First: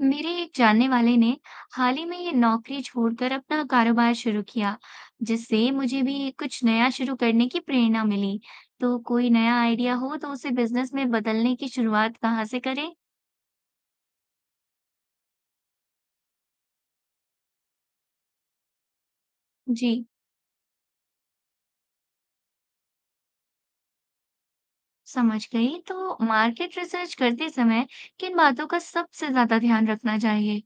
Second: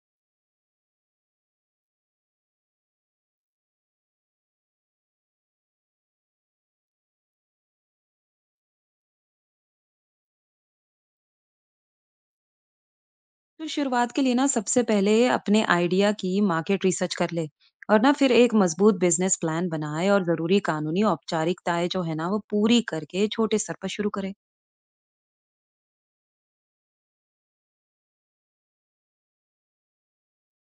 मेरे एक जानने वाले ने हाल ही में ये नौकरी छोड़कर अपना कारोबार शुरू किया, जिससे मुझे भी कुछ नया शुरू करने की प्रेरणा मिली। तो कोई नया आइडिया हो तो उसे बिजनेस में बदलने की शुरुआत कहाँ से करें? तो शुरुआत के लिए ना सबसे पहले अपने आइडिया की मार्केट रिसर्च कर ले और ना फिर एक मजबूत बिजनेस प्लान जी, बनाए और जरूरी कानूनी औपचारिकताएं जो है ना वो पूरी करके छोटे स्तर पर शुरू करें। समझ गई। तो मार्केट रिसर्च करते समय किन बातों का सबसे ज्यादा ध्यान रखना चाहिए?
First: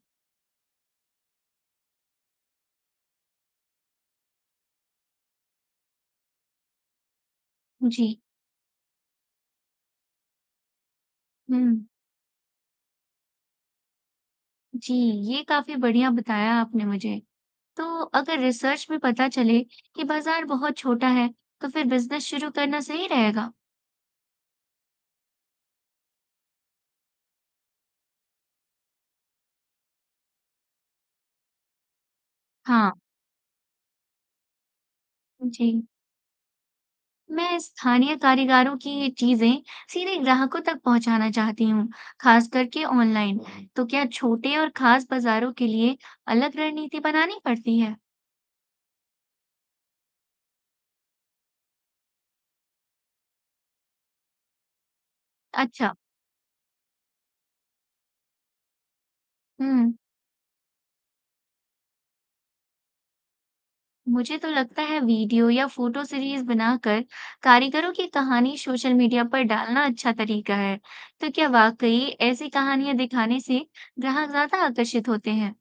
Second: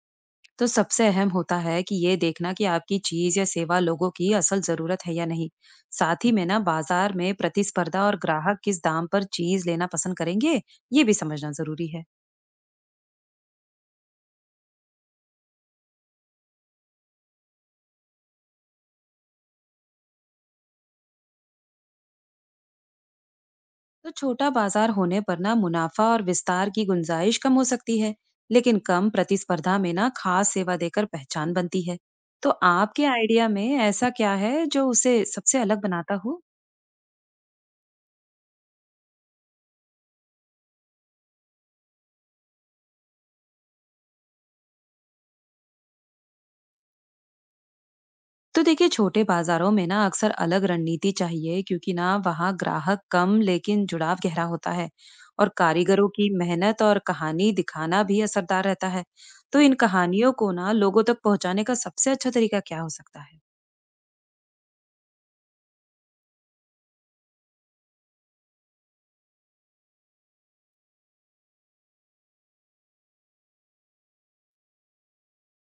तो सबसे अहम होता है कि ये देखना कि आपकी चीज या सेवा लोगों की असल जरूरत है या नहीं। साथ ही में ना बाजार में प्रतिस्पर्धा जी, और ग्राहक किस दाम पर चीज लेना पसंद करेंगे, ये भी समझना हम्म, जरूरी है। जी, ये काफी बढ़िया बताया आपने मुझे। तो अगर रिसर्च में पता चले कि बाजार बहुत छोटा है, तो फिर बिजनेस शुरू करना सही रहेगा। तो छोटा बाजार होने पर ना मुनाफा और विस्तार की गुंजाइश कम हो सकती है, लेकिन कम प्रतिस्पर्धा में ना खास सेवा देकर पहचान बनती है। तो हाँ, आपके आइडिया में ऐसा क्या है जो उसे सबसे अलग जी। बनाता हो? मैं स्थानीय कारीगरों की चीज़ें सीधे ग्राहकों तक पहुँचाना चाहती हूँ, खास करके ऑनलाइन। तो क्या छोटे और खास बाज़ारों के लिए अलग रणनीति बनानी पड़ती है? तो देखिए छोटे बाजारों में ना अक्सर अलग रणनीति चाहिए, क्योंकि ना वहाँ ग्राहक कम लेकिन जुड़ाव गहरा होता है और अच्छा, कारीगरों की मेहनत और कहानी दिखाना भी असरदार रहता है। तो इन हुँ। कहानियों को ना लोगों तक पहुंचाने का सबसे अच्छा तरीका क्या हो सकता है? मुझे तो लगता है वीडियो या फ़ोटो सीरीज़ बनाकर कारीगरों की कहानी सोशल मीडिया पर डालना अच्छा तरीका है। तो क्या वाक़ई ऐसी कहानियाँ दिखाने से ग्राहक ज़्यादा आकर्षित होते हैं?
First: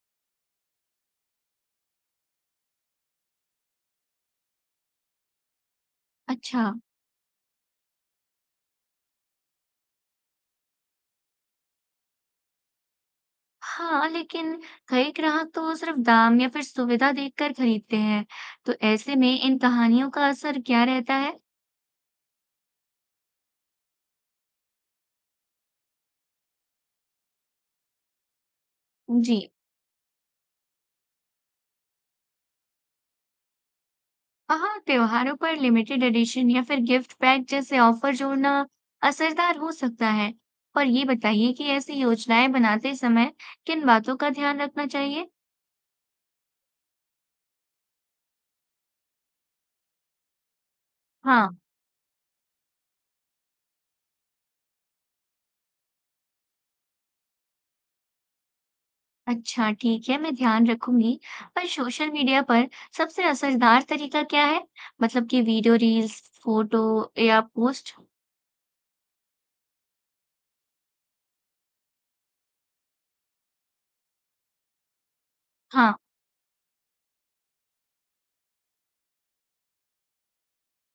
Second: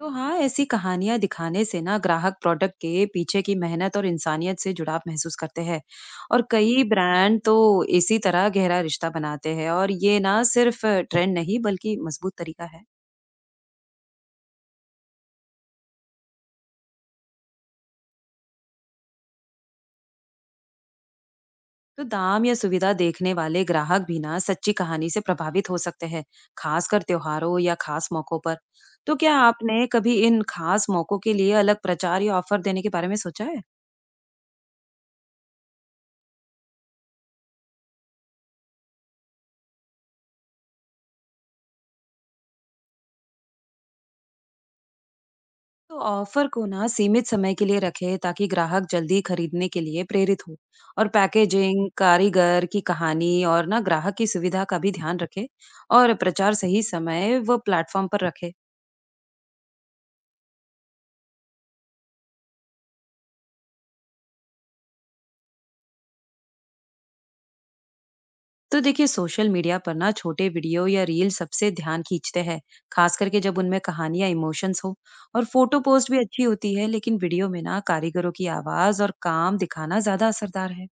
तो हाँ ऐसी कहानियां दिखाने से ना ग्राहक प्रोडक्ट के पीछे की मेहनत और इंसानियत से जुड़ाव महसूस करते हैं। और अच्छा। कई ब्रांड तो इसी तरह गहरा रिश्ता बनाते हैं और ये ना सिर्फ ट्रेंड नहीं बल्कि मजबूत तरीका है। हाँ, लेकिन कई ग्राहक तो सिर्फ दाम या फिर सुविधा देखकर खरीदते हैं। तो ऐसे में इन कहानियों का असर क्या रहता है? तो दाम या सुविधा देखने वाले ग्राहक भी ना सच्ची कहानी से प्रभावित हो सकते हैं, खासकर त्योहारों या खास मौकों पर। तो क्या जी, आपने कभी इन खास मौकों के लिए अलग प्रचार या ऑफर देने के बारे में सोचा है? हाँ, त्योहारों पर लिमिटेड एडिशन या फिर गिफ्ट पैक जैसे ऑफर जोड़ना असरदार हो सकता है। और ये बताइए कि ऐसी योजनाएं बनाते समय किन बातों का ध्यान रखना चाहिए? तो ऑफर को ना सीमित समय के लिए रखें ताकि ग्राहक जल्दी खरीदने के लिए प्रेरित हो, और हाँ, पैकेजिंग, कारीगर की कहानी और ना ग्राहक की सुविधा का भी ध्यान रखे, और प्रचार सही समय व प्लेटफॉर्म पर रखे। अच्छा, ठीक है, मैं ध्यान रखूंगी। पर सोशल मीडिया पर सबसे असरदार तरीका क्या है? मतलब कि वीडियो रील्स, फोटो या पोस्ट? तो देखिए सोशल मीडिया पर ना छोटे वीडियो या रील सबसे ध्यान खींचते हैं, खास करके जब उनमें कहानी या इमोशंस हो। और फोटो हाँ पोस्ट भी अच्छी होती है, लेकिन वीडियो में ना कारीगरों की आवाज और काम दिखाना ज्यादा असरदार है।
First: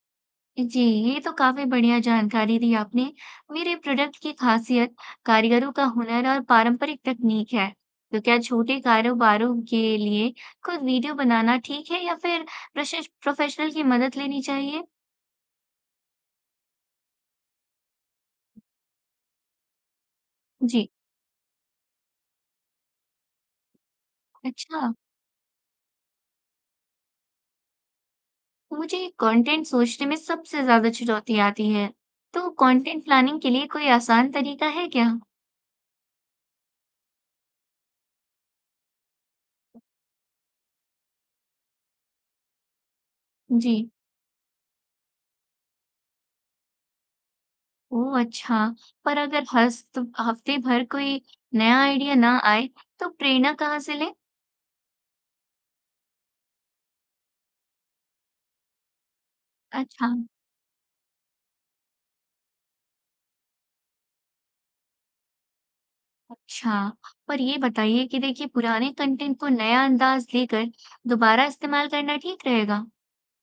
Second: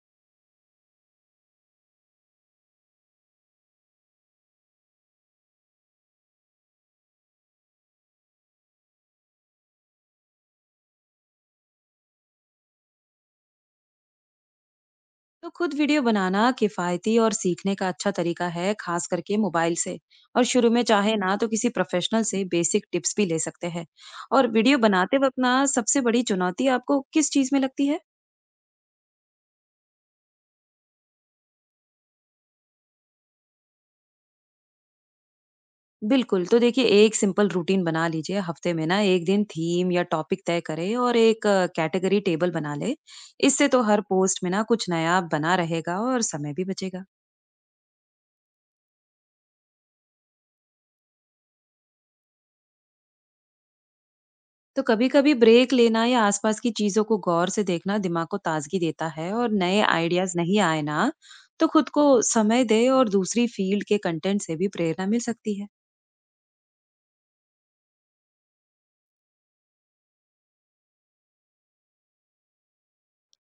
जी, ये तो काफ़ी बढ़िया जानकारी दी आपने। मेरे प्रोडक्ट की ख़ासियत कारीगरों का हुनर और पारंपरिक तकनीक है। तो क्या छोटे कारोबारों के लिए खुद वीडियो बनाना ठीक है या फिर प्रोशेश प्रोफ़ेशनल की मदद लेनी चाहिए? तो खुद वीडियो बनाना किफायती और सीखने का अच्छा तरीका है, खास करके मोबाइल से। और शुरू में जी। चाहे ना तो किसी प्रोफेशनल से बेसिक टिप्स भी ले सकते हैं। और वीडियो अच्छा, बनाते वक्त ना सबसे बड़ी चुनौती आपको किस चीज में लगती है? मुझे कंटेंट सोचने में सबसे ज़्यादा चुनौती आती है। तो कंटेंट प्लानिंग के लिए कोई आसान तरीका है क्या? बिल्कुल, तो देखिए एक सिंपल रूटीन बना लीजिए। हफ्ते में ना एक दिन थीम या टॉपिक तय करें और एक कैटेगरी टेबल बना ले। इससे जी। तो हर पोस्ट में ना कुछ नया बना रहेगा और समय भी बचेगा। ओह! अच्छा, पर अगर हस्त हफ़्ते भर कोई नया आइडिया ना आए, तो प्रेरणा कहाँ से लें? तो कभी-कभी ब्रेक लेना या आसपास की चीजों को गौर से देखना दिमाग को ताजगी देता है, और नए अच्छा, आइडियाज नहीं आए ना तो खुद को समय दे, और दूसरी फील्ड के कंटेंट से भी प्रेरणा मिल सकती है। अच्छा। पर ये बताइए कि देखिए पुराने कंटेंट को नया अंदाज़ देकर दोबारा इस्तेमाल करना ठीक रहेगा?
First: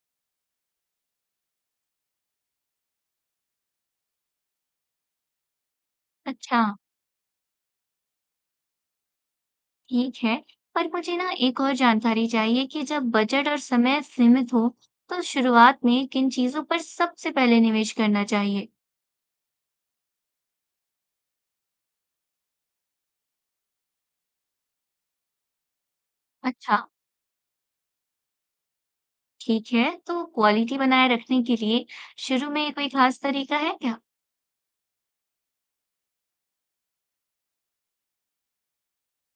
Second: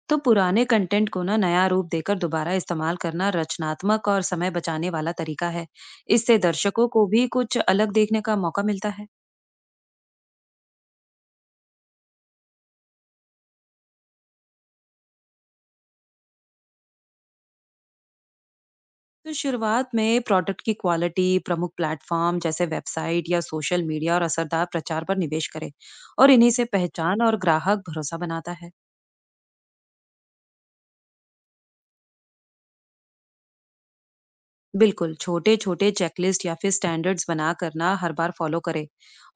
तो पुराने कंटेंट को ना नया रूप देकर दोबारा इस्तेमाल करना रचनात्मक और समय बचाने वाला तरीका है। इससे अच्छा, दर्शकों को भी कुछ अलग देखने का मौका मिलता है। ठीक है। पर मुझे ना एक और जानकारी चाहिए कि जब बजट और समय सीमित हो, तो शुरुआत में किन चीज़ों पर सबसे पहले निवेश करना चाहिए? तो शुरुआत में प्रोडक्ट की क्वालिटी, प्रमुख प्लेटफॉर्म जैसे वेबसाइट या सोशल मीडिया, और असरदार प्रचार पर निवेश करें। और इन्हीं से अच्छा, पहचान और ग्राहक भरोसा बनाता है। ठीक है। तो क्वालिटी बनाए रखने के लिए शुरू में कोई खास तरीका है क्या? बिल्कुल, छोटे-छोटे चेकलिस्ट या फिर स्टैंडर्ड्स बनाकर ना हर बार फॉलो करें।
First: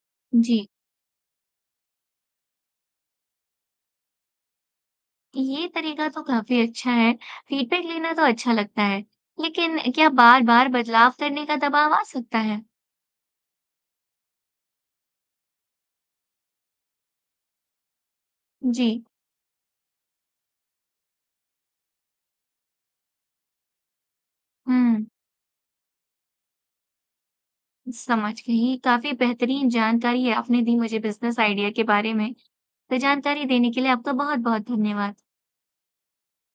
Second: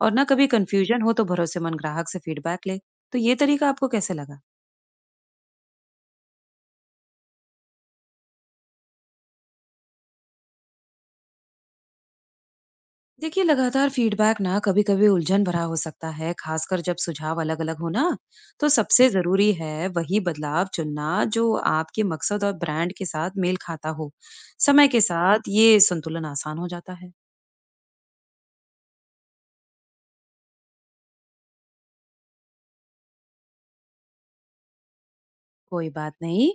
और ना कभी जी। कन्फ्यूजन हो तो भरोसेमंद ग्राहक से फीडबैक ले। तो ये तरीका आपको कैसे लगा? ये तरीका तो काफी अच्छा है। फीडबैक लेना तो अच्छा लगता है, लेकिन क्या बार-बार बदलाव करने का दबाव आ सकता है? देखिए, लगातार फीडबैक ना कभी-कभी उलझन भरा हो सकता है, खासकर जब सुझाव अलग-अलग हो ना। तो जी, सबसे ज़रूरी है वही बदलाव चुनना जो आपके मकसद और ब्रांड के साथ मेल खाता हो। समय के हम्म, साथ ये संतुलन आसान हो जाता है। समझ गई। काफी बेहतरीन जानकारी है आपने दी मुझे बिजनेस आइडिया के बारे में। तो जानकारी देने के लिए आपका बहुत-बहुत धन्यवाद। कोई बात नहीं।